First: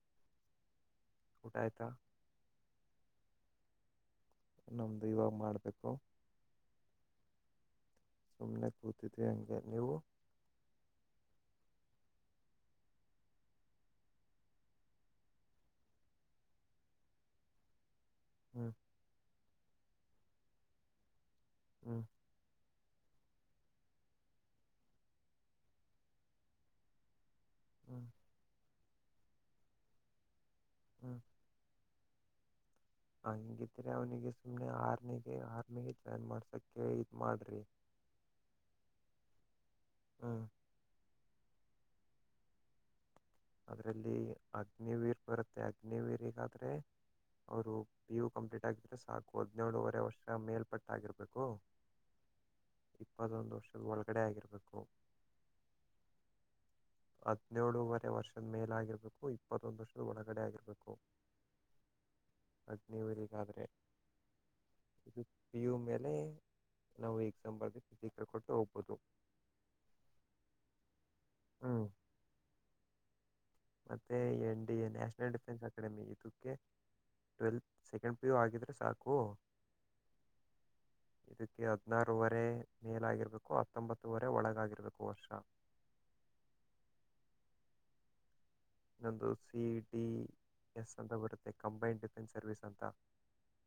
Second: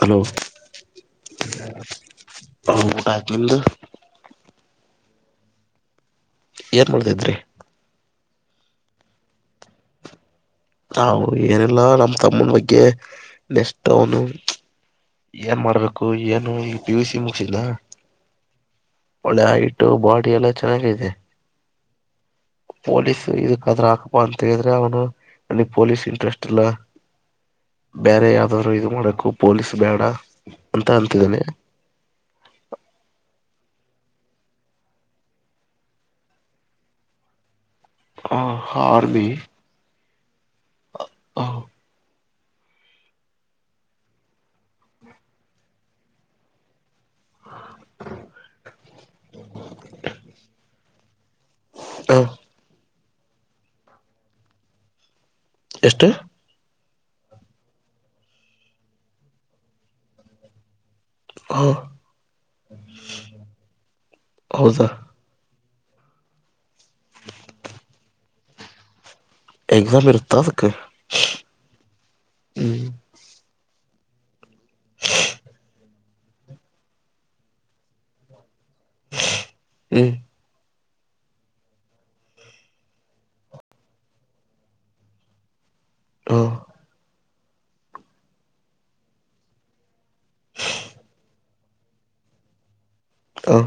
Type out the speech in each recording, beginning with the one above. Hello ಊಟ ಆಯ್ತಾ ಹ ಊಟ ಅಯ್ತು ನಿಂದು ನಮ್ದುು ಇವಾಗ ಮಾಡಬೇಕು ಏನು ಮಾಡ್ತಿದ್ರೀ ಸುಮ್ಮನೆ ಕೂತಿದ್ದೀ ಹಂಗೆ ನೀವು ನಾವು ಏನೆಲ್ಲಾ ನಮ್ಮ್ ತಮ್ಮನ ಬಗ್ಗೆ ನೆಕ್ಸ್ಟ್ ಅವನು ಏನ್ ಮಾಡ್ಬೇಕು ಏನು ಈಗ್ ಪಿ ಯು ಸಿ ಮುಗಸಿಲ್ಲ ಹ್ಮ್ ಒಳ್ಳೆ ಹೈಟ್ ಬಾಡಿ ಎಲ್ಲ ಚೆನ್ನಾಗಿದೆ ಹ್ಮ್ ಪೋಲೀಸ್ ಇದಕ್ದ್ರ ಹಾಕಪಾ ಅಂತ ಹೇಳಿದ್ರೆ ಅವನು ನನಗ್ ಪೊಲೀಸ್ ಇಂಟ್ರೆಸ್ಟ್ ಇಲ್ಲ ಹ್ಮ್ ಬೇರೆ ಯಾವ್ದಾದ್ರು ಇದು ಮಾಡಕು ಪೊಲೀಸ್ ಬೇಡ ಅಂತ ಹ್ಮ್ ಅಂತಿದ್ದನೆ ಹಂಗಿದ್ರೆ ಅವ್ನಿಗೆ ಸುಮ್ನೆ ಆರ್ಮಿಗೆ ಆರ್ಮಿಗೆ ಜಾಯ್ನ್ ಮಾಡ್ಸಕ್ಕೆ ಇದ ಮಾಡ್ರಿ. ಹು ಆರ್ಮಿ ಹು ಅ ಹೊ ಅದರಲ್ಲಿ ಅಗ್ನಿವೀರ ಬರುತ್ತೆ ಅಗ್ನಿವೀರಿಗಾದ್ರೆ. ಅವರು ಪಿ ಯು ಕಂಪ್ಲೀಟ್ ಆಗಿದ್ರೆ ಸಾಕು ಹದಿನೇಳುವರೆ ವರ್ಷ ಮೇಲ್ಪಟ್ಟ ಆಗಿರಬೇಕು. ಹು ಇಪ್ಪತ್ತೊಂದು ವರ್ಷದ ಒಳಗಡೆ ಆಗಿರಬೇಕು. ಎಷ್ಟ. ಹದ್ನೇಳುವರೆ ವರ್ಷದ ಮೇಲಾಗಿರ್ಬೇಕು ಇಪ್ಪತ್ತೊಂದು ವರ್ಷದ ಒಳಗಡೆ ಆಗಿರಬೇಕು. ಹ ಅಗ್ನಿವಿರಿಗಾದ್ರೆ ಹೌದಾ ಇದು. ಪಿ ಯು ಮೇಲೆ ನಾವು ಎಕ್ಸಾಮ್ ಬರ್ದು ಫಿಸಕ ಕೊಟ್ಟು ಹೋಗ್ಬೋದು. ಎಕ್ಸಾಮ್ ಇರುತ್ತಾ ಅದಕ್ಕ ಹ್ಮ್ ಹು ಮತ್ತೆ N D A national defence academy ಇದುಕ್ಕೆ. ಟ್ವೆಲ್ ಸೆಕೆಂಡ್ ಪಿ ಯು ಆಗಿದ್ರೆ ಸಾಕು. [inaudible] ಇದಕ್ಕೆ ಹದ್ನಾರುವರೆ ಮೇಲಾಗಿರ್ಬೇಕು ಹತ್ತೊಂಬತ್ತುವರೆ ಒಳಗಾಗಿರ್ಬೇಕು ವರ್ಷ. ಹು ನಂದು ಸಿ ಇ ಟಿ ಎಸ್ ಸತಾ ಬರುತ್ತೆ ಕಂಬೈಂಡ್ ಡಿಫೆನ್ಸ್ ಸರ್ವಿಸ್ ಅಂತಾ. ಹು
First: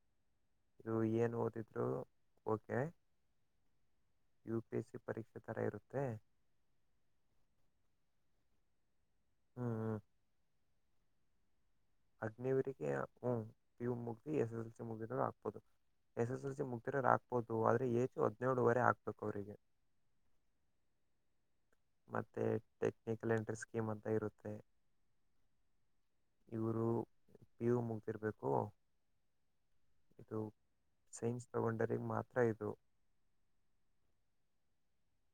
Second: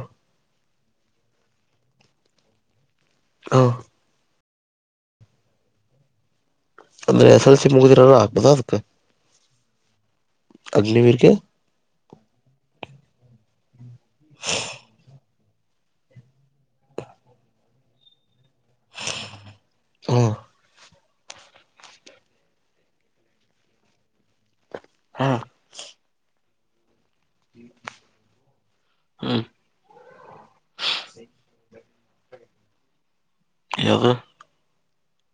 ಇದು ಏನು ಓದಿದ್ದು ಓಕೆ. ಹು ಯು ಪಿ ಎಸ್ ಸಿ ಪರೀಕ್ಷೆ ತರಾ ಇರುತ್ತೆ. ಅಂದರೆ ಎಸ್ ಎಲ್ ಸಿ ಮುಗಿದಿರೋರು ಆಗ್ಬೋದಾ ಅದಕ್ಕ. ಹು ಹು. ಅಗ್ನಿವೀರಗೆ. ಅಗ್ನವಿರಿಗೆ ಪಿ ಯು ಮುಗ್ದಿ ಎಸ್ ಎಸ್ ಎಲ್ ಸಿ ಮುಗಿದು ಹಾಕ್ ಬೋದು ಎಸ್ ಎಸ್ ಎಲ್ ಸಿ ಮುಗದಿರೋರು ಹಾಕ್ಬೋದು ಆದ್ರರೆ ಏಜ್ ಹದಿನೇಳುವರೆ ಆಕ್ಬೇಕು ಅವರಿಗೆ. ಹು ಮತ್ತೆ ಟೆಕ್ನಿಕಲಿ ಎಂಟ್ರಿ ಸ್ಕೀಮ್ ಅಂತ ಇರುತ್ತೆ. ಹಾ ಇವರು ಪಿ ಯು ಮುಗದಿರ್ಬೇಕು. ಹ್ಮ್ ಇದು ಸೈನ್ಸ್ ತಗೊಂಡರಿಗೆ ಮಾತ್ರ ಇದು. ಯಾವ್ದು.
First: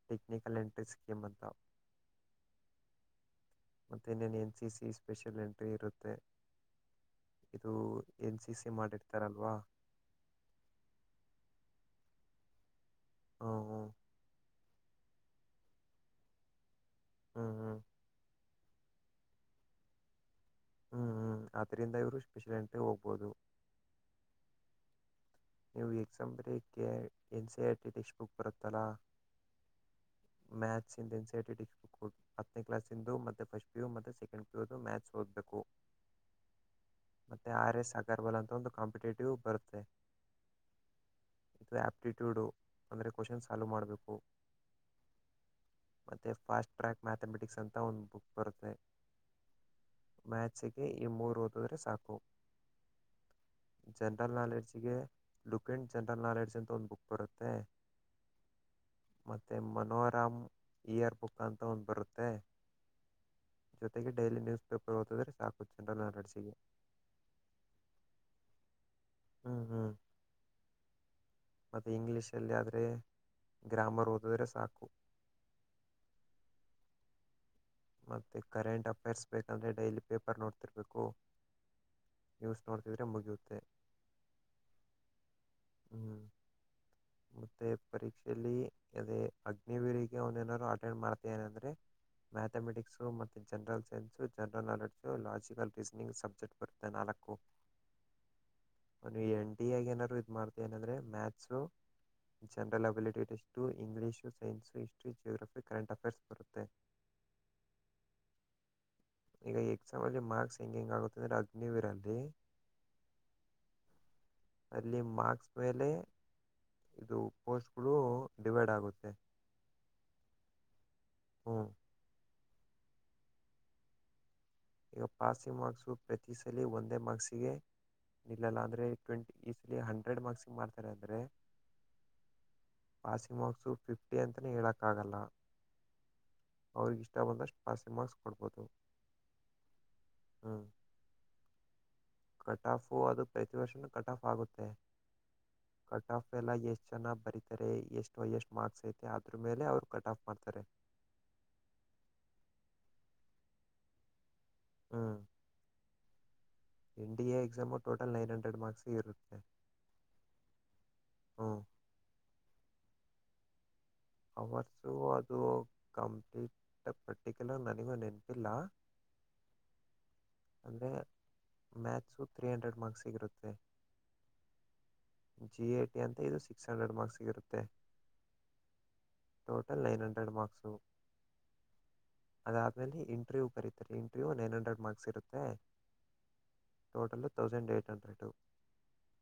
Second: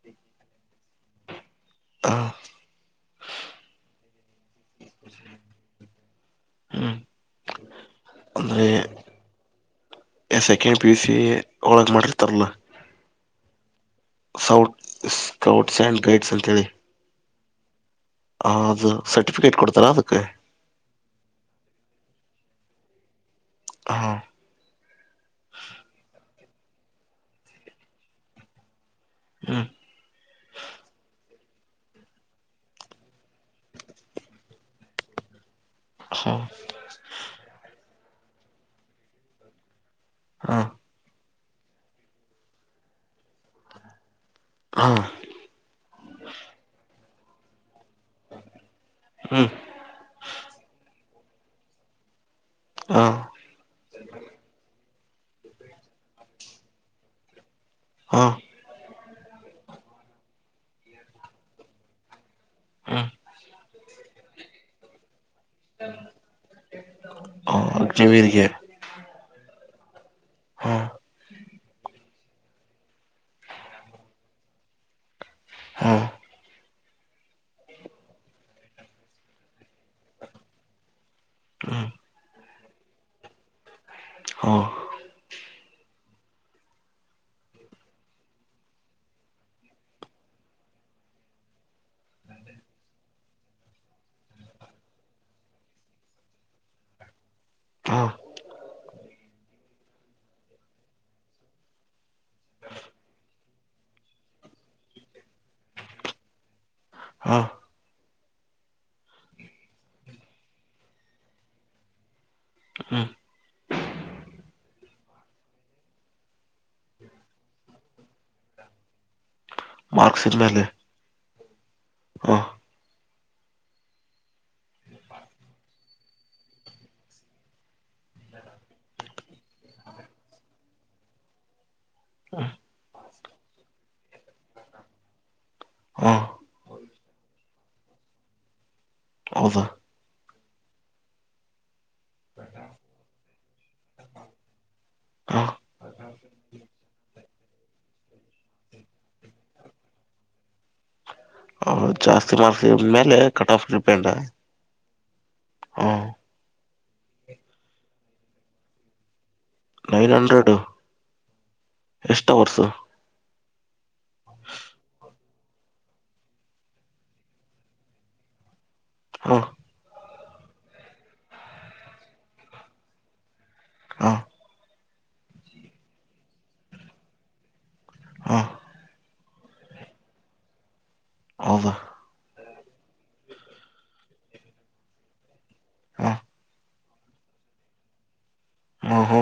ಟಕ್ನಿಕಲ್ ಎಂಟ್ರಿ ಸ್ಕೀಮ ಅಂತಾ. ಹಾ ಮತ್ತೆ ಇನೇನ N C C special entry ಇರುತ್ತೆ. ಹ್ಮ್ ಇದು ಎನ್ ಸಿ ಸಿ ಮಾಡಿರ್ತಾರಲ್ವಾ. A second P U C ಒಳಗ ಮಾಡಿರ್ತಾರಲ್ಲ. ಹು ಹು ಸೌಟ್ ಸ್ಕೌಟ್ಸ್ ಆ್ಯಂಡ್ ಗೈಡ್ಸ್ ಅಂತೇಳಿ. ಹು ಹು ಹಾ ಅದ ಸರ್ಟಿಫಿಕೇಟ್ ಕೊಡ್ತಾರಾ ಅದಕ್ಕೆ. ಹು ಹು ಅದ್ದರಿಂದ ಇವರು ಸ್ಪೆಷಲೆಂಟೇ ಹೋಗ್ಬೋದು. ಹಾ ನೀವು ಎಕ್ಸಾಮ ಬರಿಯೋಕೆ K N C I T test book ಬರುತ್ತಲ್ಲಾ ಹ್ಮ್ ಮಾಥ್ಸ್ ಅಂಡ್ ಫಿಸಿಕ್ಸ್ ಹತ್ತನ ಕ್ಲಸ್ ಇಂದು ಮತ್ತೆ ಫಸ್ಟ್ ಪಿು ಮತ್ತೆ ಸೆಕೇಂಡ್ ಪ ಯು ಮಥ್ಸ್ ಹದ್ಬೇಕು ಹ [unintelligible] ಮತ್ತೆ ಆರ್ ಎಸ್ ಅಗರ್ಬಲ್ ಅಂತ ಒಂದು ಕಾಂಪಿಟೇಟಿವ್ ಬರುತ್ತೆ ಹಾ ಇಥ ಆ್ಯಪ್ಟಿಟ್ಯೂಡು ಅಂದರೆ ಕ್ವಶನ್ ಸಾಲ್ವ್ ಮಾಡಬೇಕು ಹಾಂ ಮತ್ತೆ ಫಾಸ್ಟ್ ಟ್ರ್ಯಾಕ್ ಮ್ಯಾಥಮೆಟಿಕ್ಸ್ ಅಂತ ಒಂದು ಬುಕ್ ಬರುತ್ತೆ ಹ್ಮ್ ಮಾಥ್ಸ್ಗೆ ಈ ಮೂರು ಓದಿದ್ರೆ ಸಾಕು ಹಾ ಜನರಲ್ ನಾಲೆಡ್ಜ್ಗೆ ಲುಕ್ ಎಂಡ್ ಜನರಲ್ ನಾಲೆಡ್ಜ್ ಅಂತ ಒಂದು ಬುಕ್ ಬರುತ್ತೆ ಹಾ ಮತ್ತೆ ಮನೋರಾಮ್ ಇಯರ್ ಬುಕ್ ಅಂತ ಒಂದು ಬರುತ್ತೆ ಜೊತೆಗೆ ಡೈಲಿ ನ್ಯೂಸ್ ಪೇಪರ್ ಓದಿದ್ರೆ ಸಾಕು ಜನರಲ್ನಾಲೆಡ್ಜ್ ಹ ಅತಿವಿಗೆ [unintelligible] ಹ್ಮ್ ಹ್ಮ್ ಹಾ ಅದು ಇಂಗ್ಲೀಷಲ್ಲಿ ಆದರೆ ಗ್ರಾಮರ್ ಓದಿದ್ರೆ ಸಾಕು ಹಾ [unintelligible] ಮತ್ತೆ ಕರೆಂಟ್ ಅಫೇರ್ಸ್ ಬೇಕಂದ್ರೆ ಡೈಲಿ ಪೇಪರ್ ನೋಡ್ತಿರ್ಬೇಕು ಹ್ಮ ನ್ಯೂಸ್ ನೋಡ್ತಿದ್ರರೆೆ ಮುಗಿಯುತ್ತೆ ಹ ಹ್ಮ್ [inaudible] ಮತ್ತೆ ಪರೀಕ್ಷೆಯಲ್ಲಿ ಅದೇ ಅಗ್ನಿವೀರಿಗೆ ಅವನ್ ಏನಾದರು ಅಟೆಂಡ್ ಮಾಡ್ತ ಏ ಅಂದ್ರೆ ಮ್ಯಾಥಮೆಟಿಕ್ಸು ಮತ್ತು general science general knowledge logical reasoning subject ಬರುತ್ತೆ ನಾಲ್ಕು ಹಾ ಅವ ಎನ್ ಟ ಆಗ ಏನಾದ್ರು ಇದ್ ಮಾಡ್ತ ಏನಂದ್ರೆ ಮ್ಯಾಥ್ಸು ಜನ್ರಲ್ ಅಬಿಲಿಟಿಷ್ಟು English science history geography current affairs ಬರುತ್ತೆ ಹಾಂ ಈಗ ಎಕ್ಸಾಮಲ್ಲಿ ಮಾರ್ಕ್ಸ್ ಹ ಹೆಂಗೆ ಹೆಂಗ ಆಗುತ್ತೆ ಅಂದ್ರೆ ಅಗ್ನಿವೀರ ಅಲ್ಲಿ ಹ್ಮ್ ಅಲ್ಲಿ ಮಾಕ್ಸ್ ಮೇಲೆ ಇದು ಪೋಸ್ಟ್ಗಳು ಡಿವೈಡ್ ಆಗುತ್ತೆ ಮಾರ್ಕ್ಸ್ದ ಮೇಲೆ ಹಾ ಈಗ ಪಾಸಿಂಗ್ ಮಾರ್ಕ್ಸು ಪ್ರತಿ ಸಲ ಒಂದೇ ಮಾರ್ಕ್ಸಿಗೆ ಇಲ್ಲಲ್ಲ ಅಂದ್ರೆ ಟ್ವೆಂಟಿ ಈಸಲಿ ಹಂಡ್ರೆಡ್ ಮಾರ್ಕ್ಸ್ ಮಾಡ್ತಾರೆ ಅಂದ್ರೆ ಪಾಸಿಂಗ್ ಮಾರ್ಕ್ಸು ಫಿಫ್ಟಿ ಅಂತಲೇ ಹೇಳೋಕ್ಕಾಗಲ್ಲ ಹ ಅವ್ರಿಗೆ ಇಷ್ಟ ಬಂದಷ್ಟು ಪಾಸಿಂಗ್ ಮಾರ್ಕ್ಸ್ ಕೊಡ್ಬೋದು ಹೌದಾ ಹಾ ಕಟ್ ಆಫು ಅದು ಪ್ರತಿ ವರ್ಷನೂ ಕಟ್ ಆಫ್ ಆಗುತ್ತೆ ಹ ಕಟ್ ಆಫ್ ಎಲ್ಲ ಎಷ್ಟು ಚನಾ ಬರೀತಾರೆ ಎಷ್ಟು ಎಷ್ಟು ಮಾರ್ಕ್ಸ್ ಐತೆ ಅದ್ರ ಮೇಲೆ ಅವ್ರು ಕಟ್ ಆಫ್ ಮಾಡ್ತಾರೆ. ಜಾಸ್ತಿ ಮಾರ್ಕ್ ಮೇಲೆ ಕಟ್ ಆಫ್ ರೀಪೆಂಡಾ. ಹ್ಮ್. ಹಾ. India exam total nine hundred marks ಇರುತ್ತೆ. Nine hundred. ಹ್ಮ್. ಎಷ್ಟ ವರ್ಷ. ಅವತ್ತು ಅದು ಕಂಪ್ಲೀಟ್ ಪ್ರೆಕ್ಟಿಕ್ಯುಲರ್ ನನಗೂ ನೆನಪಿಲ್ಲ. ಹಾ. ಅಂದ್ರೆ ಮ್ಯಾಥ್ಸು ತ್ರೀ ಹಂಡ್ರೆಡ್ ಮಾರ್ಕ್ಸ್ಗಿರುತ್ತೆ. ಹ ಜಿ ಎ ಟಿ ಅಂತ ಇದು ಸಿಕ್ಸ್ ಹಂಡ್ರೆಡ್ ಮಾರ್ಕ್ಸ್ಗಿರುತ್ತೆ. ಹ ಟೋಟಲ್ ನೈನ್ ಹಂಡ್ರೆಡ್ ಮಾರ್ಕ್ಸು. ಹೌದ. ಅದಾದಮೇಲೆ ಇಂಟ್ರವ್ಯೂ ಕರೀತಾರೆ ಇಂಟ್ರವ್ಯೂ ನೈನ್ ಹಂಡ್ರೆಡ್ ಮಾರ್ಕ್ಸ್ ಇರುತ್ತೆ. ಹ ಟೋಟಲ್ ತೌಸಂಡ್ ಎಟ್ ಹಂಡ್ರೆಡು. ಹಾ ಹಾ.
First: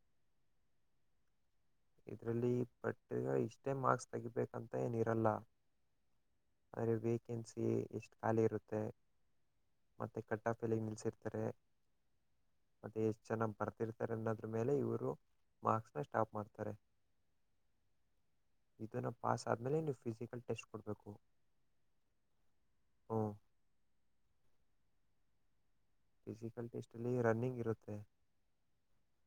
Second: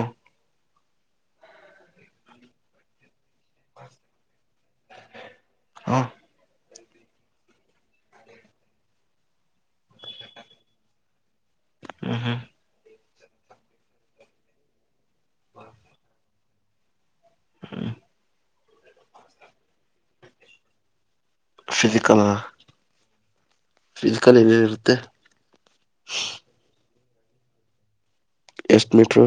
ಇದ್ರಲ್ಲಿ ಬಟ್ಟ್ ಇಷ್ಟೇ ಮಾರ್ಕ್ಸ್ ತೆಗಬೇಕಂತ ಏನಿರಲ್ಲ. ಹ್ಮ್ ಆದರೆ ವೇಕೆನ್ಸಿ ಎಷ್ಟು ಖಾಲಿ ಇರುತ್ತೆ. ಮತ್ತೆ ಕಟ್ಟಾಫೆಲ್ಗೆ ನಿಲ್ಸಿರ್ತಾರೆ. ಹ್ಮ ಹ್ಮ. ಮತ್ತೆ ಎಷ್ಟ್ ಚೆನ್ನಾ ಬರ್ತಿರ್ತಾರೆ ಅನ್ನೋದ್ರ ಮೇಲೆ ಇವ್ರು ಮಾರ್ಕ್ಸ್ ನ ಸ್ಟಾಪ್ ಮಾಡ್ ತರೇ ಇದನ್ನ ಪಾಸ್ ಆದ್ಮೇಲೆ ನೀವು ಫಿಸಿಕಲ್ ಟೆಸ್ಟ್ ಕೊಡ್ಬೇಕು. ಫಿಸಿಕಲ್ ಫಿಸಿಕಲ್ ಏನ ಇರುತ್ತೆ. ಫಿಸಿಕಲ್ ಟೆಸ್ಟಲ್ಲಿ ರನ್ನಿಂಗ್ ಇರುತ್ತೆ. ಎಸ್ಟ್ ಮಿಟ್ರೋ.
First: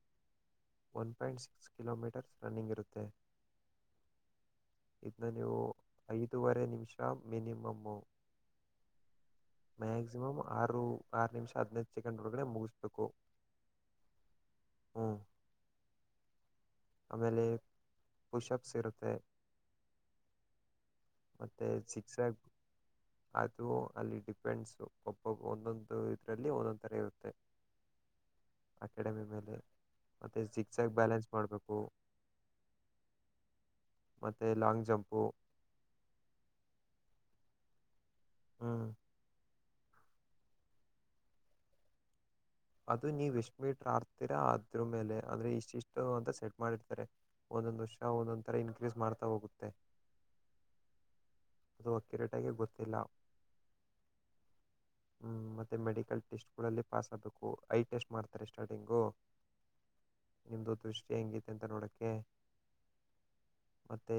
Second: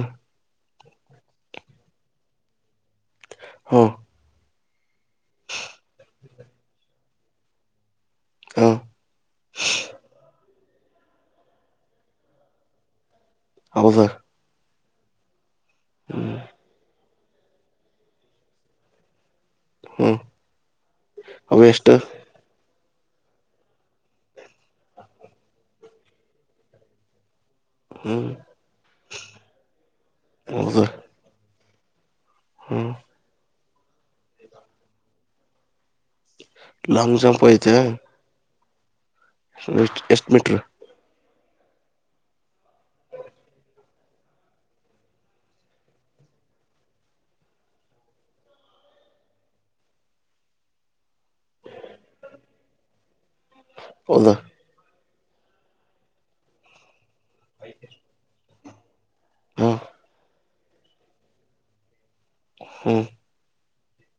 One point six kilometres running ಇರುತ್ತೆ. ಹ ಇದ್ನ ನೀವು ಐದುವರೆ ನಿಮಿಷ ಮಿನಿಮಮ್ಮು. [inaudible] ಮ್ಯಾಕ್ಸಿಮಮ್ ಆರು ಆರು ನಿಮಿಷ ಹದ್ನೖದ್ ಸೆಕೆಂಡ್ ಒಳಗಡೆ ಮುಗಿಸ್ಬೇಕು. ಹೌದಾ. ಹಾ. ಆಮೇಲೆ ಪುಷಪ್ಸ್ ಇರುತ್ತೆ. ಹ್ಮ್ ಅವ ಮತ್ತೆ ಎಷ್ಟು ಸಿಕ್ಸೆಕ್. ಅದು ಅಲ್ಲಿ ಡಿಪೆಡ್ಸು ಒಬ್ಬೊಬ್ಬ ಒಂದೊಂದು ಇದ್ರಲ್ಲಿ ಒಂದೊಂದ್ ತರ ಇರುತ್ತೆ. ಹ್ಮ್ ಅಕಾಡೆಮಿ ಮೇಲೆ ಮತ್ತೆ ಹೌದಾ ಸಿಕ್ಸಾಗ ಬ್ಯಾಲೆನ್ಸ್ ಮಾಡ್ಬೇಕು. ಹ್ಮ್ ಮತ್ತೆ ಲಾಂಗ್ ಜಂಪು. ಲಾಂಗ್ ಜಂಪ್ ಐತೆ. ಹ್ಮ. ಎಷ್ಟು ಮೀಟ್ರು. ಅದು ನೀವು ಎಸ್ಟಮಿಟ್ರ ಅಡ್ತಿರಾ ಅದ್ರಮೇಲೆ ಅಂದ್ರೆ ಇಷ್ಟಿಷ್ಟು ಅಂತ ಸೆಟ್ ಮಾಡಿರ್ತಾರೆ. ಒಂದೊಂದು ವರ್ಷ ಒಂದೊಂದು ಥರ ಇನ್ಕ್ರೀಸ್ ಮಾಡ್ತಾ ಹೋಗುತ್ತೆ. ಅದು ಅಕಿರೇಟಾಗಿ ಗೊತ್ತಿಲ್ಲ. ಹೌದಾ. ಹ್ ಮತ್ತೆ ಮೆಡಿಕಲ್ ಟೆಸ್ಟ್ಗಳಲ್ಲಿ ಪಾಸ್ ಆಗಬೇಕು ಐ ಟೆಸ್ಟ್ ಮಾಡ್ತಾರೆ ಸ್ಟಾರ್ಟಿಂಗು ಹ್ಮ್ ನಿಮ್ಮದು ದೃಷ್ಟಿ ಹೆಂಗೈತೆ ಅಂತ ನೋಡೋಕ್ಕೆ ಹ್ಮ್ ಮತ್ತುೆ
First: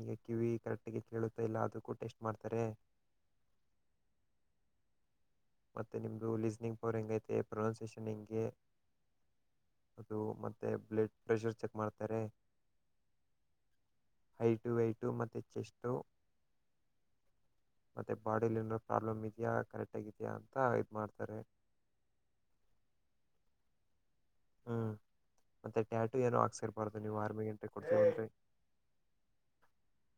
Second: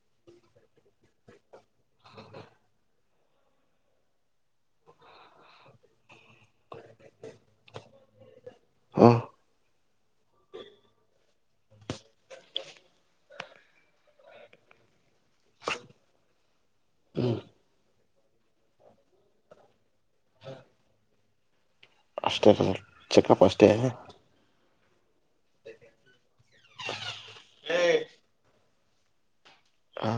ಈಗ ಕಿವಿ ಕರೆಕ್ಟ್ ಕೇಳುತ್ತಾ ಇಲ್ಲ ಅದಕ್ಕೂ ಟೆಸ್ಟ್ ಮಾಡ್ತಾರೆ ಮತ್ತೆ ನಿಮ್ದು ಲಿಸ್ನಿಂಗ್ ಪವರ್ ಹೆಂಗೈತೆ ಪ್ರೊನೌಸಿಯೇಷನ್ ಹೆಂಗೆ ಹ್ಮ ಅದು ಮತ್ತೆ ಬ್ಲಡ್ ಪ್ರೆಷರ್ ಚೆಕ್ ಮಾಡ್ತಾರೆ ಹೈಟು ವೈಟು ಮತ್ತೆ ಚೆಸ್ಟು ಹ್ಮ್ ಮತ್ತುತ್ತೆ ಬಾಡಿಲಿ ಏನಾರ ಪ್ರಾಬ್ಲಮ್ ಇದೆಯಾ ಕರೆಕ್ಟ್ ಆಗಿದೆಯಾ ಅಂತ ಇದು ಮಾಡ್ತಾರೆ ಅಷ್ಟೇ ರಿಸಲ್ಟ್ ಚೆಕಪ್ ಅಷ್ಟೇ ಹ್ಮಞ ಮತ್ತೆ ಟ್ಯಾಟು ಏನೋ ಹಾಕ್ಸಿರ್ಬಾರ್ದು ನೀವು ಆರ್ಮಿಗೆ ಎಂಟ್ರಿ ಕೊಡ್ತೀವಿನ್ ರರಿ ಹಾ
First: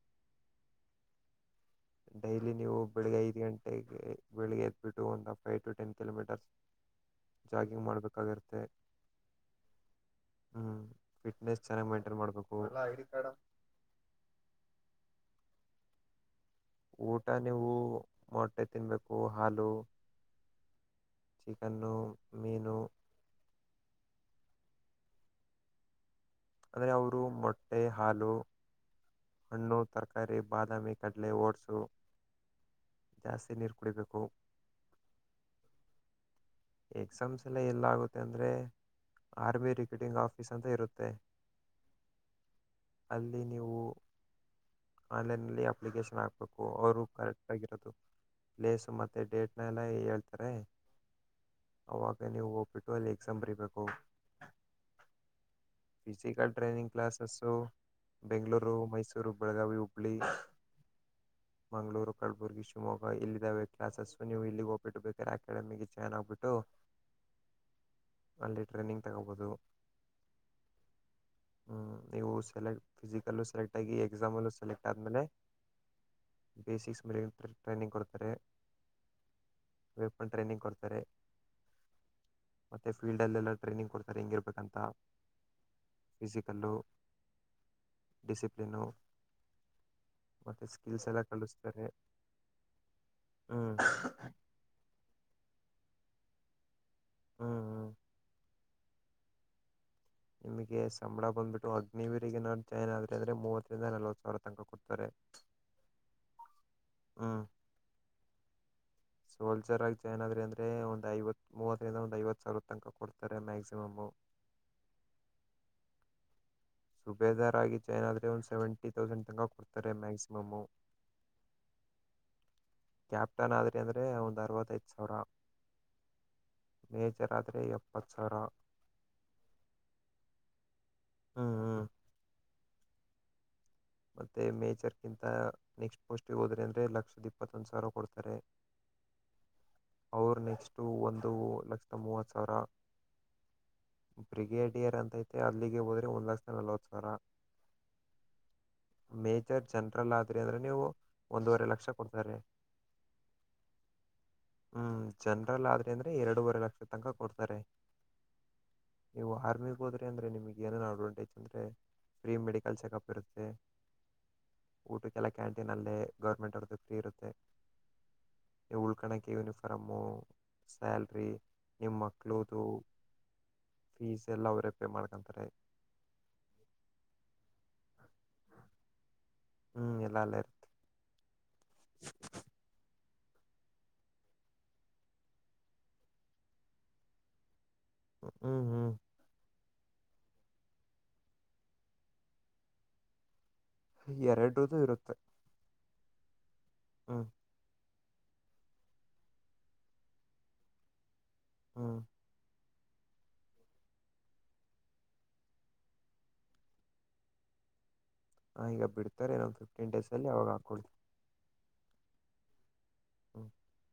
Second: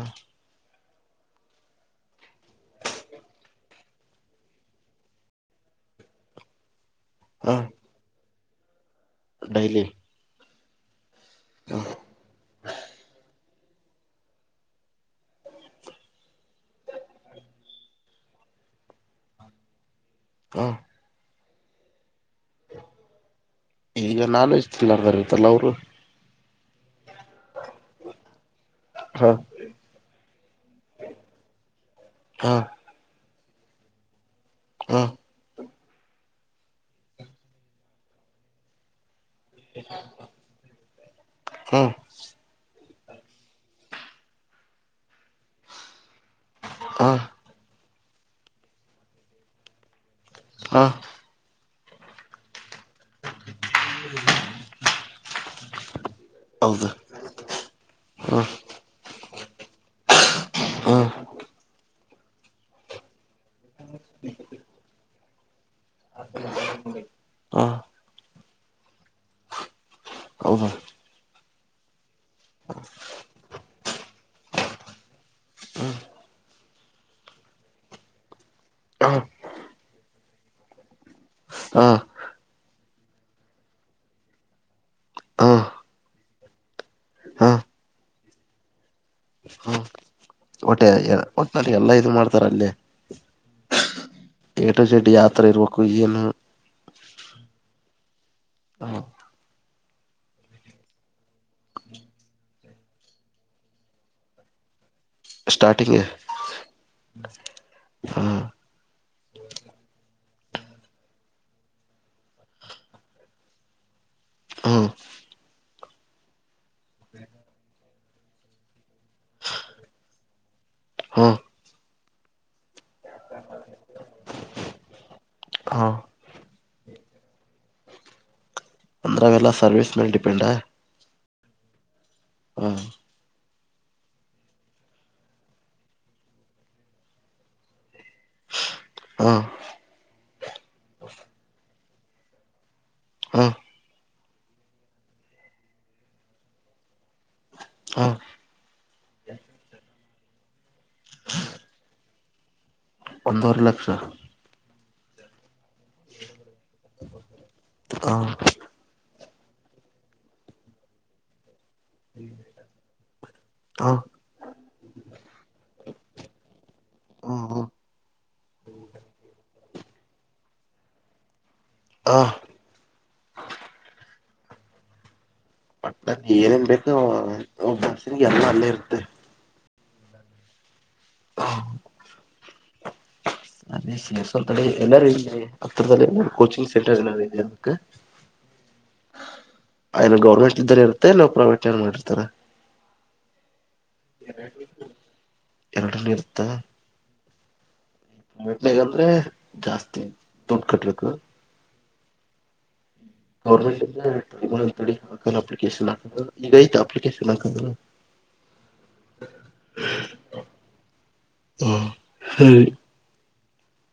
ಡೈಲಿ ನೀವು ಬೆಳಗ್ಗೆ ಐದು ಗಂಟೆಗೆ ಬೆಳಗ್ಗೆ ಎದ್ಬಿಟ್ಟು ಒಂದು ಫೈ್ ಟು ಟೆನ್ ಕಿಲೋಮೀಟರ್ಸ್ ಹ ಜಾಗಿಂಗ್ ಮಾಡಬೇಕಾಗಿರುತ್ತೆ ಡೈಲಿ ಹ್ಮ್ ಫಿಟ್ನೆಸ್ ಹ ಚೆನ್ನಾಗ್ ಮೈಂಟೈನ್ ಮಾಡ್ಬೇಕು ಊಟ ನೀವು ಮೊಟ್ಟೆ ತಿನ್ಬೇಕು ಹಾಲು ಹ ಚಿಕನ್ನು ಮೀನು ಈಗ ನಾನ್ವೆಜ್ ತಿನ್ನದರ್ದ್ ಇರುತ್ತರಲ್ಲ ಅವರು ಅದೆ ಅವರು ಮೊಟ್ಟೆ ಹಾಲು ಹ್ಮ ಹಣ್ಣು ತರಕಾರಿ ಬಾದಾಮಿ ಕಡಲೆ ಓಟ್ಸು ಹಾ ಜಾಸ್ತಿ ನೀರು ಕುಡಿಬೇಕು ಹ ಎಕ್ಸಾಮ್ಸ್ ಎಲ್ಲ ಎಲ್ಲಗುತ್ತೆ ಅಂದ್ರೆ ಆರ್ಮಿ ರಿಕೂಟಿಂಗ್ ಆಫೀಸ್ ಅಂತ ಇರುತ್ತೆ ಹ ಅಲ್ಲಿ ನೀವು ಆನ್ಲೈನಲ್ಲಿ ಅಪ್ಲಿಕೇಶನ್ ಹಾಕ್ಬೇಕು ಅವರು ಕರೆಕ್ಟ್ ಆಗಿರೋದು ಪ್ಲೇಸು ಮತ್ತೆ ಡೇಟ್ನೆಲ್ಲ ಹೇಳ್ತಾರೆ ಹ ಅವಾಗ ನೀವು ಹೋಗ್ಬಿಟ್ಟು ಅಲ್ಲಿ ಎಕ್ಸಾಮ್ ಬರಿಬೇಕು ಫಿಸಿಕಲ್ ಟ್ರೈನಿಂಗ್ ಹೌದು ಕ್ಲಾಸಸ್ಸು ಹ ಬೆಂಗಳೂರು ಮೈಸೂರು ಬೆಳಗಾವಿ ಹುಬ್ಳಿ ಹಾ ಮಂಗಳೂರು ಕಲಬುರ್ಗಿ ಶಿವಮೊಗ್ಗ ಇಲ್ಲ ಇದಾವೆ ಕ್ಲಾಸಸ್ ನೀವು ಇಲ್ಲಿಗೆ ಹೋಗ್ಬಿಟ್ಟು ಬೇಕಾದ್ರೆ ಅಕಡೆಮಿಗೆ ಜಾಯಿನ್ ಹಾಗಬಿಟ್ಟು ಹಾ ಅಲ್ಲಿ ಟ್ರೈನಿಂಗ್ ತಗೋಬೋದು ಹಾ [unintelligible] ನೀವು ಸೆಲೆಕ್ಟ್ ಫಿಸಿಕಲ್ಲೂ ಸೆಲೆಕ್ಟಾಗಿ ಎಕ್ಸಾಮಲ್ಲೂ ಸೆಲೆಕ್ಟ್ ಆದಮೇಲೆ ಹ ಬೇಸಿಕ್ಸ್ ಮಿಲಿಟರಿ ಟ್ರೈನಿಂಗ್ ಕೊಡ್ತಾರೆ ಹಾ ವೆಪನ್ ಟ್ರೈನಿಂಗ್ ಕೊಡ್ತಾರೆ [unintelligible] ಹಾ ಮತ್ತೆ ಫೀಲ್ಡ್ ಅಲ್ಲೆಲ್ಲ ಟ್ರೈನಿಂಗ್ ಕೊಡ್ತಾರೆ ಹೆಂಗಿರ್ಬೇಕಂತ ಫಿಜಿಕಲ್ಲು ಹಾ ಡಿಸಿಪ್ಲಿನು ಹ್ಮ ಮತ್ತೆ ಒಟ್ಟೆ ಸ್ಕಿಲ್ಸ್ ಎಲ್ಲ ಒಟ್ನಲ್ಲಿ ಕಳಿಸ್ತಾರೆ ಎಲ್ಲಾ ಇದು ಮಾಡ್ತಾರ ಹ್ಮ್ ಏಟೋ ಜೆಡ್ ಯಾವತಾರ ಇರ್ಬೇಕು ಏನು ಹ್ಮ ಹ್ಮ ನಿಮಗೆ ಸಂಬಳ ಬಂದ್ಬಿಟ್ಟು ಅಗ್ನಿವೀರಿಗೆ ನರು ಜಾಯ್ನ್ ಆದರೆ ಅಂದರೆ ಮೂವತ್ತರಿಂದ ನಲ್ವತ್ತು ಸಾವಿರ ತನಕ ಕ ಕೊಡ್ತಾರೆ ಸ್ಟಾರ್ಟಿಂಗ್ ಹ್ಮ್ ಹ್ಮ ಸೋಲ್ಜರ್ ಆಗಿ ಜಾಯ್ನ್ ಆದ್ರೆ ಅಂದ್ರೆ ಒಂದ್ ಐವತ್ ಮುವತ್ತರಿಂದ ಒಂದ್ ಐವತ್ ಸಾವಿರ ತನಕ ಕೊಡ್ತಾರೆ ಮ್ಯಾಕ್ಸಿಮಮೂ ಹುಂ ಸುಬೇದಾರಾಗಿ ಚೈನ್ನ ಆದ್ರೆ ಒಂದು ಸೆವೆಂಟಿ ತೌಸಂಡ್ ತನಕ ಕೊಡ್ತಾರೆ ಮ್ಯಾಕ್ಸಿಮಮು ಹ್ಮ್ ಕ್ಯಾಪ್ಟನ್ ಆದ್ರಿ ಅಂದರೆ ಒಂದು ಅರವತ್ತೈದು ಸಾವಿರಾ ಹಾ ಮೇಜರ್ ಆದರೆ ಎಪ್ಪತ್ತ ಸಾವಿರಾ ಅಂದ್ರ ಅವೆಲ್ಲ ಸರ್ವಿಸ್ ಮೇಲ ಡಿಪೆಂಡ್ ಹಾ ಮತ್ತೆ ಮೇಜರ್ ಗಿಂತ ನೆಕ್ಸ್ಟ್ ಪೋಸ್ಟ್ ಗೆ ಹೋದ್ರೆ ಅಂದ್ರೆ ಲಕ್ಷದ ಇಪ್ಪತ್ತೊಂದು ಸಾವಿರ ಕೊಡ್ತಾರೆ. ಹ ಅವರು ನೆಕ್ಸ್ಟು ಒಂದು ಲಕ್ಷದ ಮೂವತ್ತು ಸಾವಿರಾ ಹಾ ಬ್ರಿಗೇಡಿಯರ್ ಅಂತೈತೆ ಅಲ್ಲಿಗೆ ಹೋದ್ರೆ ಒಂದ್ ಲಕ್ಷ ನಲ್ವತ್ ಸಾವಿರಾ ಹಾ ಮೇಜರ್ ಜನರಲ್ ಆದ್ರಿ ಅಂದ್ರೆ ನೀವು ಒಂದೂವರೆ ಲಕ್ಷ ಕೊಡ್ತಾರೆ. ಒಂದುವರೆ ಲಕ್ಷಾ ಹುಂ ಜನರಲ್ ಆದ್ರೆ ಅಂದ್ರೆ ಎರಡೂವರೆ ಲಕ್ಷ ತನಕ ಕೊಡ್ತಾರೆ. ಹಾ ನೀವು ಆರ್ಮಿಗೆ ಹೋದ್ರೆ ಅಂದ್ರೆ ನಿಮಗೆ ಏನನು ಅಡ್ವಾಂಟೇಜ್ ಅಂದ್ರೆ ಫ್ರೀ ಮೆಡಿಕಲ್ ಚೆಕಪ್ ಇರುತ್ತೆ ಹ ಊಟಕ್ಕೆಲ್ಲಾ ಕ್ಯಾಂಟೀನ್ ಅಲ್ಲೇ ಗೌರ್ಮೆಂಟ್ ಅವ್ರ್ದು ಫ್ರೀ ಇರುತ್ತೆ ಹ್ಮ್ ಎ ಉಳ್ಕೊಳಕ್ಕೆ ಯೂನಿಫಾರಮು ಸ್ಯಾಲ್ರಿ ನಿಮ್ಮ ಹ ಮಕ್ಕಳದು ಫೀಸ್ ಎಲ್ಲಾ ಅವರೇ ಪೇ ಮಾಡ್ಕೊಂತಾರೆ ಏನನ್ಬೇಕು ಒ ಬಸ್ಸಿಗೆ ಎಲ್ಲಾ ಅಲ್ಲೇ ಇರುತ್ತೆ ಹುಂ ಎಲ್ಲಾ ಅಲ್ಲೇ ಇರುತ್ತೆ ಹ ಅ ಸ್ವಲ್ಪವೆ ತಡಿ ಎಲ್ಲಾರೂ ಹತ್ತಿರದಲ್ಲಿ ಕೋಚಿಂಗ್ ಸೆಂಟರ್ ಎಲ್ಲಾರುೂ ನಮ ಹುಂ ಹುಂ ಏನ್ ಗೌರಮೆಂಟ್ ಇದ್ದರೇ ಇರುತ್ತೆ ನಾವು ಪ್ರೈವೇಟ್ ಏ ನಡಿಸರ್ತಾರ ಎರಡರದು ಇರುತ್ತೆ ಎರಡುನು ಇರತ್ತಲ್ಲಾ ಹಾ ಮೆಟ್ಲೆಗಂದ್ರೆ ಜಾಸ್ತಿ ದುಡ್ಡು ಕಟ್ಟಭೇಕ್ಕು ಹಾ ಗೌರ್ಮೆಂಟ್ಂದ ತಡಿ ತ ಹಾಕನ ಅಪ್ಲಿಕೇಶನ್ ಹಾಕುದ ಈಗ ಐಯ್ತು ಅಪ್ಲಿಕೇಶನ್ ಹಾಕದು ಹಾ ಈಗ ಬಿಡ್ತಾರೆ ಅದು ಫಿಫ್ಟೀನ್ ಡೇಸಲ್ಲಿ ಈಗ ಹಾಕ್ಕೊಳ್ತನೀ ಹುಂ [unintelligible]